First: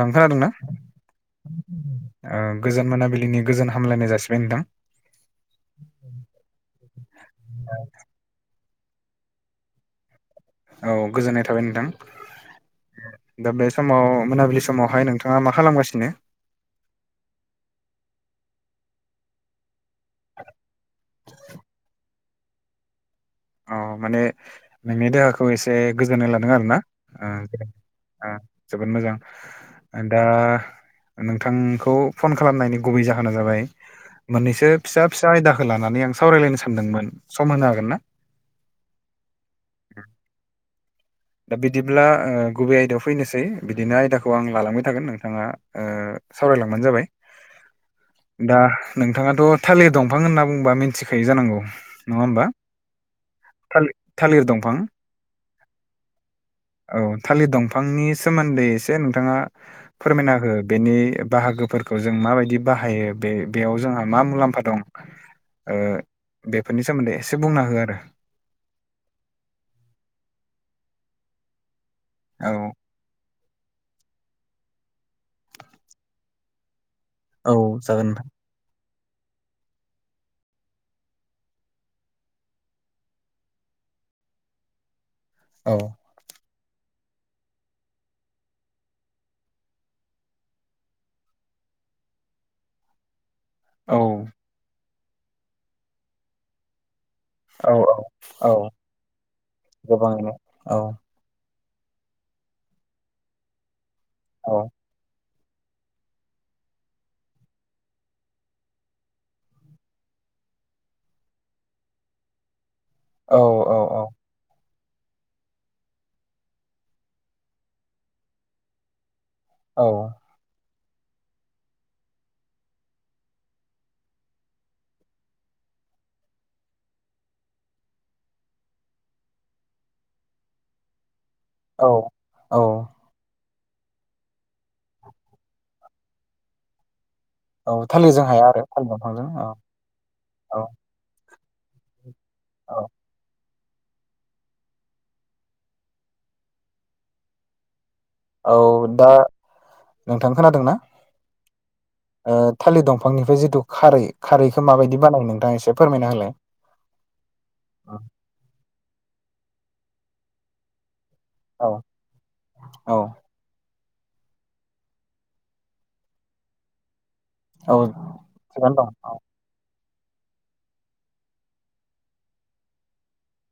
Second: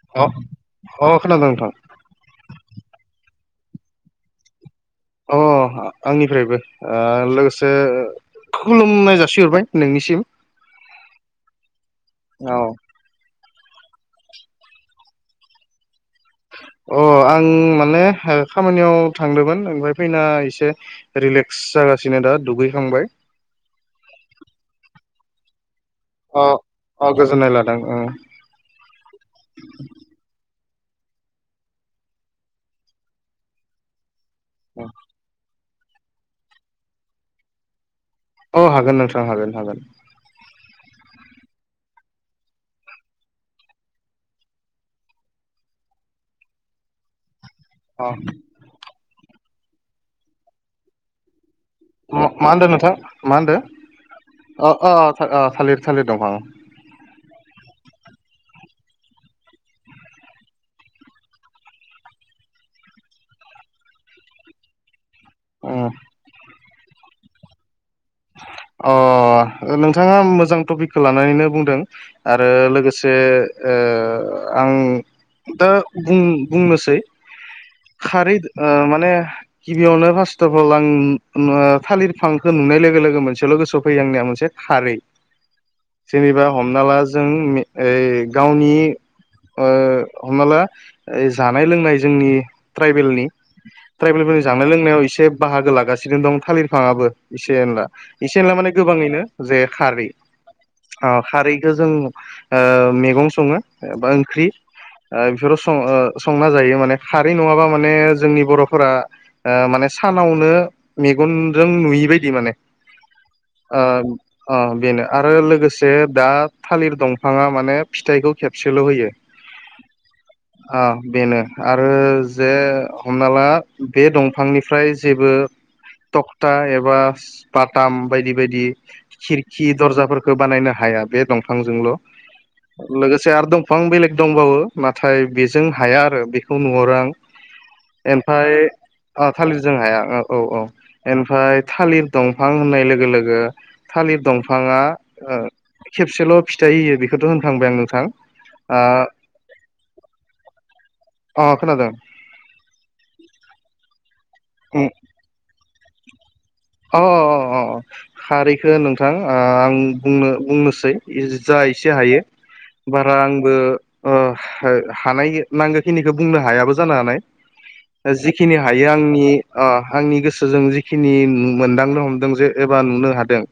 थां अ खोनादों ना? अ खोनादों नोंथां गोजोन मोनाबिलिनि गोजोन हामलायनाय जासिबाय नोंथां। औ औ अ आंनिफ्रायबो ओ लोगोसे खुलुमनाय जासिहरबाय नोंनिसिम औ गोजोननाय थाबाय औ नोंथां दा बे समाव मोनाबिलि समावहाय नोंथाङा मा खालामगासिनो अ आं माने खामानियाव थांदोंमोन ओमफ्राय फैना एसे रिलेक्स जागासिनो दा दुगैखांबाय औ माने नोंनि देहाखौ एसे गोजोननाय अ लादों आरो ना अ ओ गोजोननाय लादों ओं ओ जोबोद मोजां दा नोंथांखौ फन खालामनायनि गुबै जाहोना जाबाय मोननैसो फिसा फिसा आयदाखौ लानानै आं सावरायलायनो सानदोंमोन। सम होनो हागोन ना? अ हागोन नोंथां हागोन हागोन। दा बिदिब्ला गुबै आयदायाव फैनोसै बिदिनो आयदाखौ आं लालांबाय थागोन नोंथाङा ओ सावरायलांबानो जाबाय अ दा नोंथाङाथ' थालिर दंफां होनना बुंबा मिथिखायो जानांगौ। नङा उम होमबा मा होनदों नोंथां मा होनदों थालि थालिर दंफां अ अ थालिर थालिर दंफां औ थालिर दंफांनि सोमोन्दै एसे नोंथाङा फोरमायना हो बेनि बाहागोफोरखौ जों माबायदि बाहायो बे बेयाव जोंहा मा मुलाम्फा दं। ओ बेफोरनि सोमोन्दै एसे बुंना हो आरो नोंथाङा मोजां टपिकखौ लानानैनो बुंदों आरो औ लोगो से आं दा बुं बुंनोसै औ जागोन नोंथां खारै ओ माने गिबियावनो फार्स्टथफल आं उम ओ थालिर फांखौ नुनाय लो गो लोगो मोनसेल' गोसोआव फैयो आंनिया मोनसे थारै औ जेनेबा हमना ला जों गावनि ओ हमना ला जानाय लोंनाय जोंनि ट्राइबेलनि औ ट्राइबेलफोरनि जानाय लोंनायाव एसे बाहागो लागासिनो दं थालिरफाङाबो एसे औ एनला एसे औ एनला माने गोबाङैनो जे खारै गोबाङैनो औ खारैखौ जों मैगं सङो एबा ओंख्रि। औ ओ बेफोराव सं संना जायो माने खारै नङाबा माने जोंनि बर'फोरा ओ माने सानावनो मेगनजों नुयि बायदि माने औ औ ओ अ बेनो आरो लोगोसे दा थालिर दंफाङा माने फिथाइखौ खेबसेल' होयो। औ ओ बेनो आरो जे हमना ला बे दंफांनिफ्राय जेबो टकता एबा [unintelligible] बाटाम बायदि बायदि खिरखि दर्जाफोरखो बानायनो हाया बे दं औ आंजोंल' औ लोगोसे आरो दंफां बेलेग दंबावो नाथाय बेजों हाया आरो बेखौ नुहरा आं औ थालिरजों हाया एमफाय आरो थालिर दंफांजों ओ औ थालिरजों हाया औ औ एनफाय थालिर दंफां औ होननाय लोगो लोगो थालिर दंफाङा ओ खेबसेल' फिथाइ होयो बेखौथ' होनखांबाय आं नोंथां। औ दा अ नोंथां खोनादों ना? खोनादों थालिर दंफांनिफ्राय जिथु खारै खारैखौ माबायदि बानायो नोंथाङा एसे फोरमायना होलाय। अ अ अ खारैखो नोंथां ओ आं बुंनो बुंनोसै। जा औ एसे हायो औ बारा आंबो ओ हानाय नांगौ खिनिखौ बुंनो हायाबो जानो हानाय। औ जिखिनि थिगानो हायो दं औ आंनि अ आंनि गोसोजों जिखिनि मोनदांनो हमदों जे एबा नुनो हादों।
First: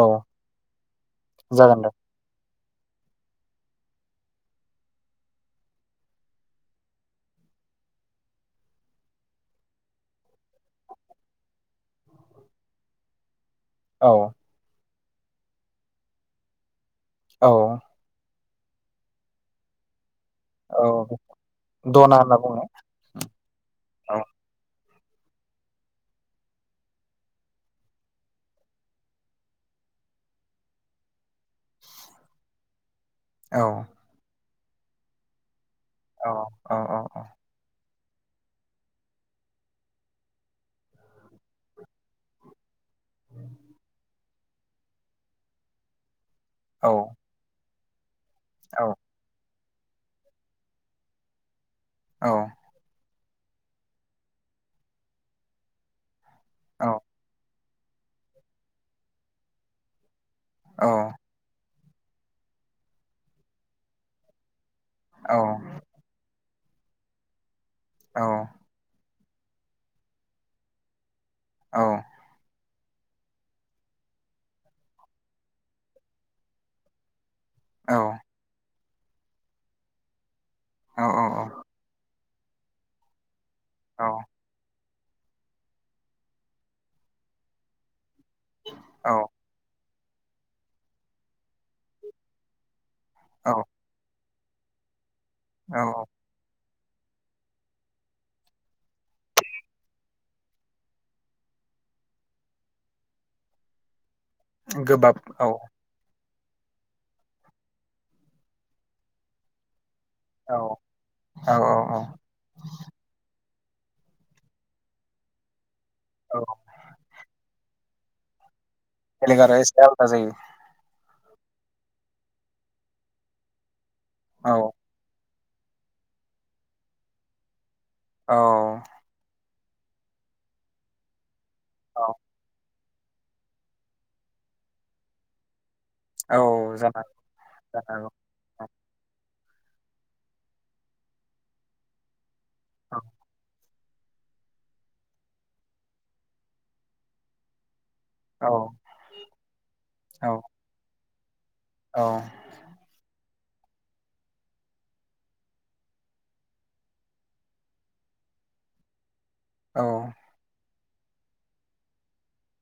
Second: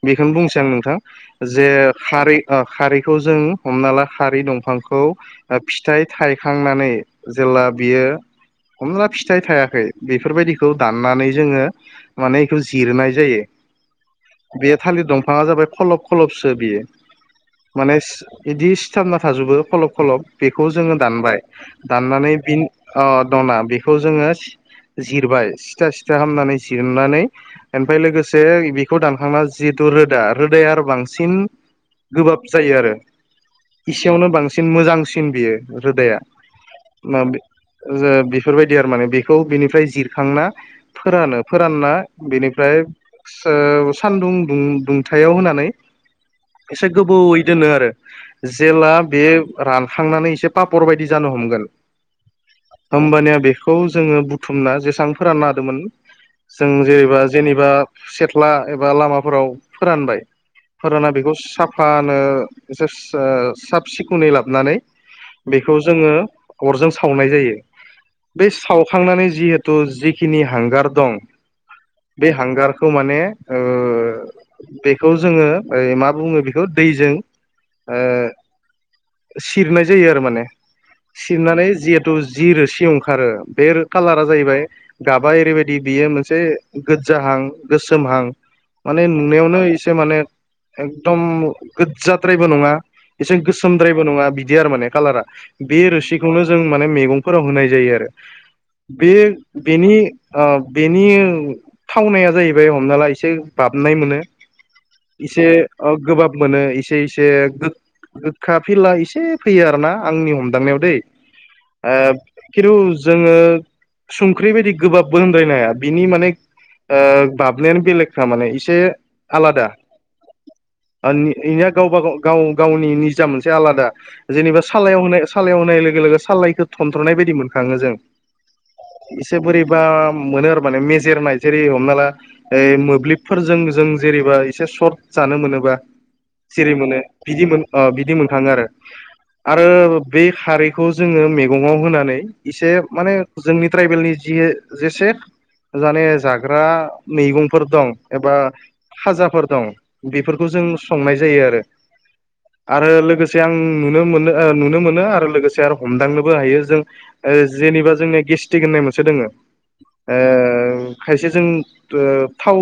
औ बिखोनो बुंसै आं नोंथां जे जागोन दे खारै ओ खारैखौ जों हमना ला खारै दंफांखौ फिथाइ थायखांनानै जेला बियो हमना ला फिथाइ थायाखै बेफोरबायदिखौ दाननानै जोङो माने इखौ जिरनाय जायो। औ बे थालिर दंफाङा जाबाय खलब खलबसो बियो औ माने इदि सिथाबना थाजोबो खलब खलब बेखौ औ जोङो दानबाय दना दाननानै होनना बि बुङो अ दना बेखौ औ जोङो जिरबाय सिथा सिथा खामनानै जिरनानै ओनफाय लोगोसे बेखौ दानखांना जिहेथु रोदा रोदाया आरो बांसिन गोबाब जायो आरो औ एसेयावनो बांसिन मोजांसिन बियो रोदाया औ औ औ माब बेफोरबायदि आरो माने बेखौ बेनिफ्राय जिरखांना फोरानो। फोरानना बेनिफ्राय ओ सानदुं दुं-दुंथायाव होनानै एसे औ गोबावयै दोनो आरो जेला बे रानखांनानै एसे पापर बायदि जानो हमगोन। औ होमबानिया बेखौ जोङो बुथुमना जेसां फोरानना हादोमोन जों औ जेनेबा जेनेबा सेथ्ला एबा लामाफोराव फोरानबाय फोरानना बेखौ साफानो एसे साब सिखोनै लाबोनानै औ बेखौ जोङो अरजों सावनाय जायो बे सावखांनानै जिहे तु जिखिनि हांगार दं‌ औ बे हांगारखौ माने बेखौ जोङो ओ मा बुङो बेखौ दैजों औ ओ सिरनाय जायो आरो माने सिरनानै जिहेथु जि रोसि ओंखारो बे कालारा जाहैबाय गाबा ओरैबायदि बियो मोनसे गोदजाहां गोसोमहां माने औ नुनायावनो एसे माने एकदम गोदजाद्रायबो नङा। एसे [unintelligible] नंङा बिदि आरो माने कालारा बे औ रोसिखौनो जों माने मैगंफोराव होनाय जायो आरो बे बेनि ओ बेनि थावनाया जाहैबाय हमना ला एसे बाबनाय मोनो गोबाब एसे औ गोबाब मोनो एसे इसे खाफिला एसे फैयो आरोना आंनि औ हमदांनायाव दै औ औ औ खिन्थु जोङो संख्रि बायदि गोबाबबो होनद्रायनाया बिनि माने औ बाबनायानो बेलेगखा माने एसे बेलेख आरो आलादा एसे आलदा जायो इनिया गावबा गाव गाव गावनि निजा मोनसे आलादा जेनेबा औ सालायाव होनाय सालायाव होनाय लोगो लोगो साल्लायखौ थनथ्र'नाय बायदि मोनखाङो जों औ एसे बोरैबा मोनो आरो माने मेजेरनाय जेरै हमना ला औ मोब्लिबफोरजों जों जेरेबा एसे सर्ट जानो मोनोबा सिरि औ मान जानो बिदि मोन जानो ओ हागौ बिदि मोनखाङो आरो औ आरो बे खारैखौ जोङो मैगङाव होनानै इसे औ माने जोंनि ट्राइबेलनि जि जेसे माने जाग्रा मैगंफोर दं एबा औ फाजाफोर दं औ बेफोरखौ जों संनाय जायो आरो औ आरो लोगोसे आं नुनो मोनो नुनो मोनो आरो लोगोसे आरो हमदांनोबो हायो जों जेनेबा जोंनिया गेस्टिक होननाय मोनसे दोंङो औ खायसे जों थाव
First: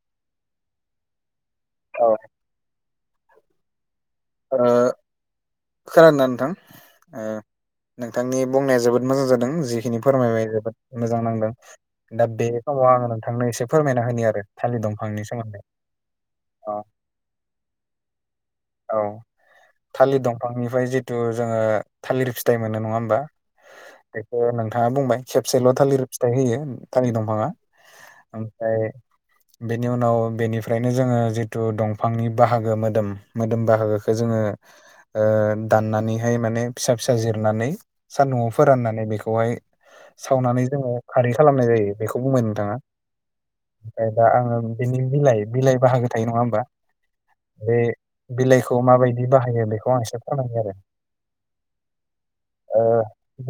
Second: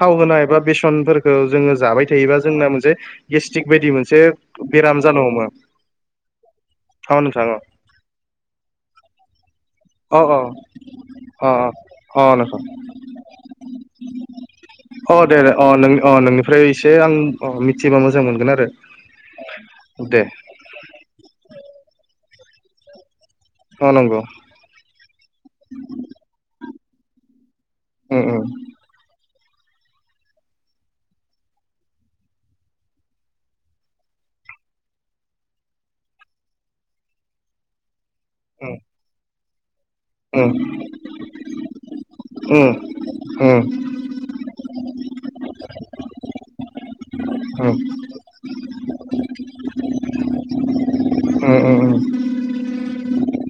थाव होनाय एबा बेसनफोरखौ जोङो औ जाबाय थायोबा जोंना मोनसे गेस्टिक बायदि मोनसे ओ बेराम जानो हमो खोनादोंना नोंथां अ ओ नोंथां अ नोंथांनि बुंनाया जोबोद मोजां जादों जिखिनि औ अ अ फोरमायबाय जोबोद मोजां अ नांदों अ दा बे नोंथां समाव आङो नोंथांनो एसे फोरमायना होनि आरो थालिद अ दंफांनि दे दे सोमोन्दै अ नों अ नोंनिफ्राय अ एसे आं अ मिथिबा मोजां मोनगोन आरो औ थालिर दे दंफांनिफ्राय जिथु जोङो थालिर फिथाइ मोनो नङा होमबा अ नंगौ बेखौ नोंथाङा बुंबाय खेबसेल' थालिर फिथाइ होयो थालिर दंफाङा उम उम ओमफ्राय बेनि उनाव बेनिफ्रायनो जोङो जिथु दंफांनि बाहागो मोदोम मोदोम बाहागोखौ जोङो दाननानैहाय माने फिसा फिसा जिरनानै सान्दुंआव फोराननानै बेखौहाय उम सावनानै जोङो खारै खालामनाय जायो बेखौ बुंबाय उम नोंथाङा उम ओमफ्राय दा आङो बिनि बिलाइ बिलाइ बाहागो थायो नङा होमबा उम बे बिलाइखौ माबायदि बाहायो बेखौ आं एसे फोरमायनि आरो उम उम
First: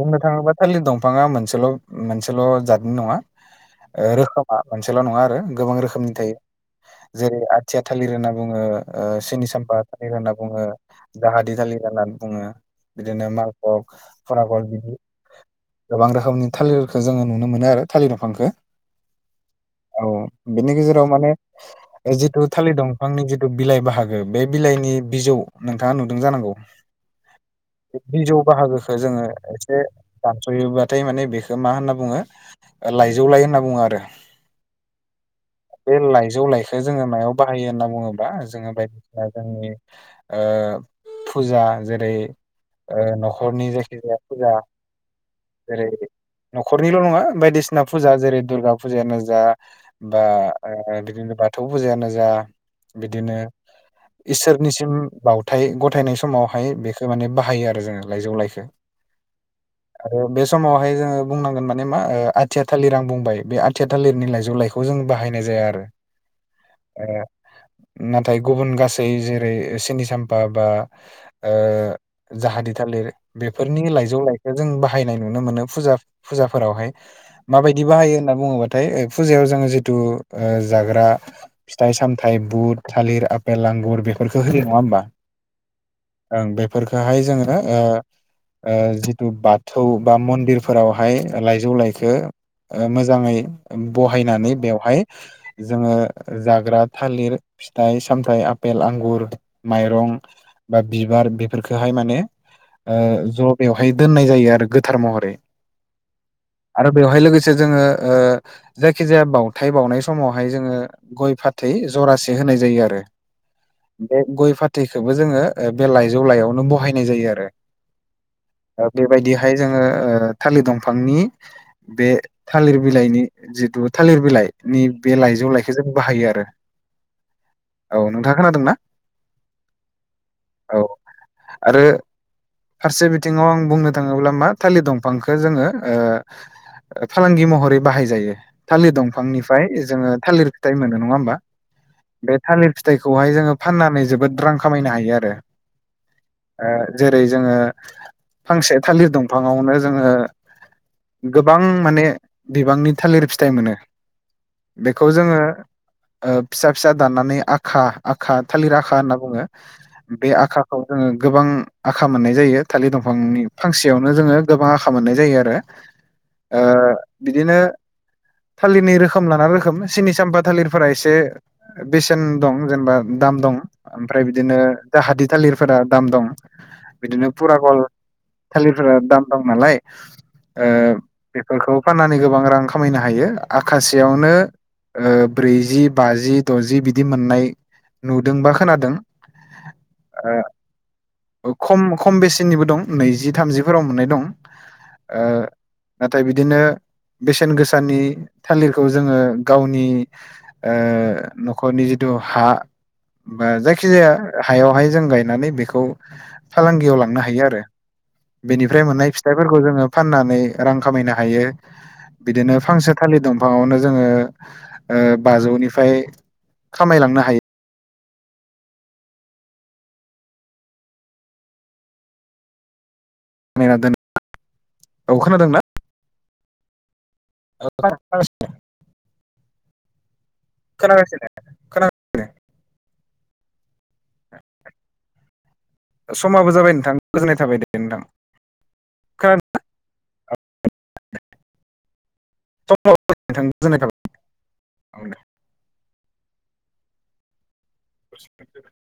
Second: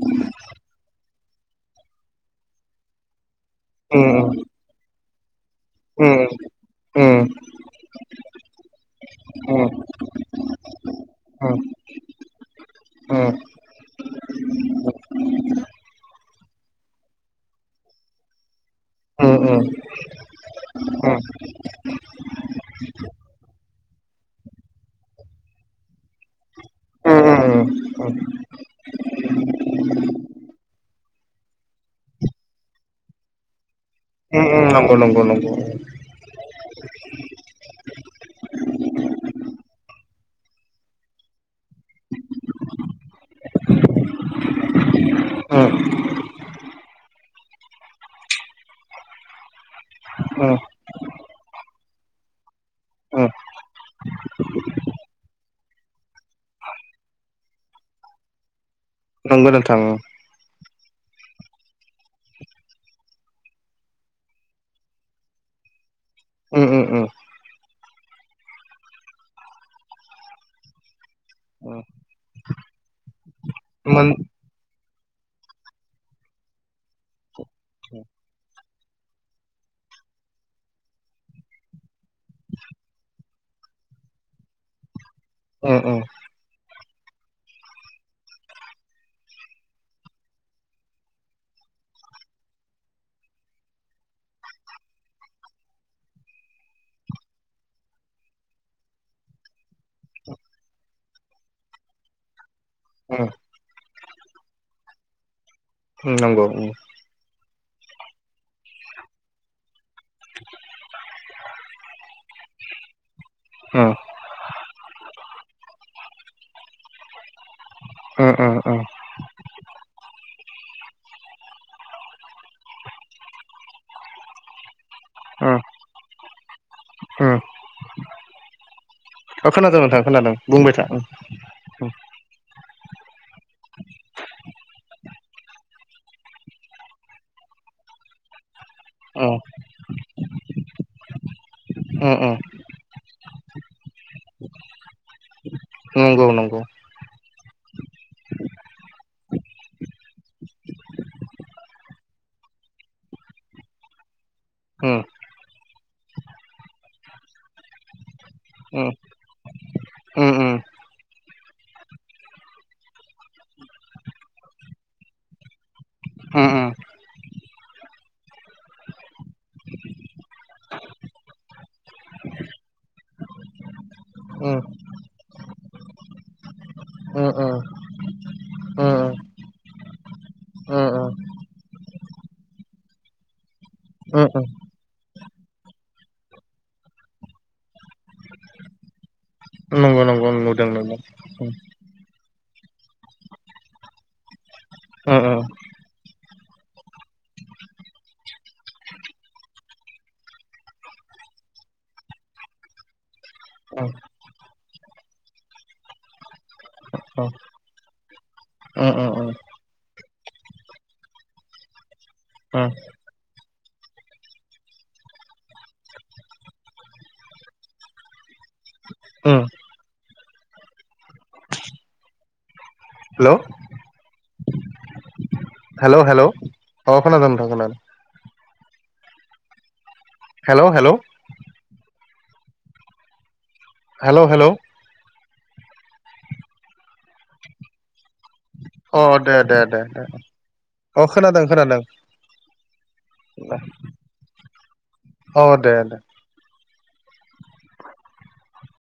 बुंनो थाङोबा थालिद दंफाङा मोनसेल' मोनसेल' जादनि नंङा उम उम रोखोमा मोनसेल' नङा आरो गोबां रोखोमनि थायो जेरै आथिया थालिर होनना बुङो सैनि साम्पा थालिर होनना बुंङो जाहादि दालि होननानै बुङो बिदिनो मालभक फोरागल बिदि गोबां रोखोमनि थालिरखौ जोङो नुनो मोनो आरो थालिर दंफांखो औ बिनि गेजेराव माने जिथु थालिर दंफांनि जिथु बिलाइ बाहागो बे बिलाइनि बिजौ न नोंथाङा नुदों जानांगौ उम उम बे उम बिजौ बाहागोखौ जोङो एसे दानस'योबाथाय माने बेखौ मा होनना बुङो लाइजौ लाय होनना बुङो आरो नंगौ नंगौ नंगौ बे लाइजौ लाइखो जोङो मायाव बाहायो होनना बुङोबा जोङो बायदिसिना जोंनि फुजा जेरै न'खरनि जायखिजाया फुजा उम जेरै न'खरनिल' नङा बायदिसिना फुजा जेरै दुर्गा फुजायानो जा बा उम बिदिनो बाथौ बाथौ फुजायानो जा उम बिदिनो इसोरनिसिम बावथाय गथायनाय समावहाय बेखौ माने बाहायो आरो जोङो लाइजौ लाइखौो नंगौ नोंथां आरो बे समावहाय जोङो बुंनांगोन मान मा आथिया थालिर आं बुंबाय बे आथिया थालिरनि लाइजौ लाइखौ खौ जों बाहायनाय जाया आरो उम उम उम नाथाय गुबुन गासै जेरै सिनि साम्फा बा जाहादि थालिर बेफोरनि मोन लाइजौ लाइ जों बाहायनाय नुनो मोनो फुजाफोरावहाय माबायदि बाहायो होनना बुङोबा नाथाय फुजायाव जोङो जिथु जाग्रा फिथाइ सामथायाइ बुट थालिर आफपेल आंगुर बेफोरखौ होयो नङा होनोमबा [unintelligible] ओं बेफोरखौहाय जोङो जिथु बाथौ बा मन्दिरफोरावहाय लाइजौ लाइखो मोजाङै बहायनानै बेवहाय जोङो जाग्रा थालिर फिथाइ सामथायाइ आफेल आंगुर माइरं बा बिबार बेफोरखौहाय माने ज' बेवहाय दोननाय जायो आरो गोथार महरै नांगौ बेयावहाय लोगोसे जोङो जायखि जाया बाथाय बावनाय समावहाय जोङो गय फ थै जरासे होनाय जायो आरो [unintelligible] बे गय फाथैखौबो जोङो बे लाइजौ लायावनो बहायनाय जायो आरो उम उम उम ओ बेबायदिहाय जोङो थालिर दंफांनि बे थालिर बिलाइनि जिथु थालिर बिलाइ नि बे लाइजौ लाइखो जों बाहायो आरो उम औ नोंथाङा खोनादोंना खोनादों नोंथां खोनादों बुंबाय औ था आरो उम फारसे बिथिङाव आं बुंनो थाङोब्ला मा थालिर दंफांखौ जोङो फालांगि महरै बाहायजायो थालिर उम दंफांनिफ्राय जोङो थालिर फिथाइ मोनो नङा होमबा उम बे उम थालिर फिथ फिथाइखौहाय जोङो फाननानै जोबोद रां खामायनो हायो आरो नंगौ नंगौ जेरै जोङो फांसे थालिर दंफाङावनो जोङो गोबां माने बिबांनि थालिर फिथाइ मोनो उम बेखौ जोङो फिसा फिसा दाननानै आखा आखा थालिर उम आखा होनना बुङो बे उम आखाखौ जोङो गोबां आखा मोननाय जायो थालिर दंफांनि फांसेयावनो जोङो गोबां आखा मोननाय जायो आरो उम बिदिनो थालिरनि रोखोम लाना रोखोम सिनि साम्फा थालिरफोरा एसे बेसेन दं जेनेबा दाम दं ओमफ्राय उम बिदिनो द हादिर थालिरफोरा दाम दं बिदिनो उम उम पुरागल थालिरफोरा दाम दं नालाय ओ उम उम बेफोरखौ फाननानै गोबां रां खामायनो हायो उम आखाासेयावनो। उम ओ ब्रैजि बाजि दजि बिदि मोननाय नुदोंबा खोनादों। नंगौ नंगौ नुदों नंगौ। खम खम बेसेनिबो दं नैजि थामजिफोराव मोननाय दं। ओ ओ नाथाय बिदिनो बेसेन गोसानि थालिरखौ जोङो गावनि। ओ न'खरनि जिथु हा बा जाय उम जायखिजाया हायावहाय जों गायनानै बेखौ फालांगियाव लांनो हायो आरो। बेनिफ्राय उम मोननाय उम फिथाइफोरखौ जोङो फाननानै रां खामायनो हायो बिदिनो उम फांसे थालिर दंफाङावनो जोङो ओ बाजौनिफ्राय खामायलांनो हायो उम हेलौ नायना दोन [unintelligible] औ खादोंना। हेलौ हेलौ औ खोनादों नोंथां खोना [unintelligible] हेलौ हेलौ खोनागासिनो खोना हेलौ हेलौ समाबो जाबाय नोंथां गोजोननाय थाबाय दे नोंथां। अ खोना दे दे दे दे अ खोनादों खोनादों। [unintelligible] थाबाय। अ दे दे [inaudible]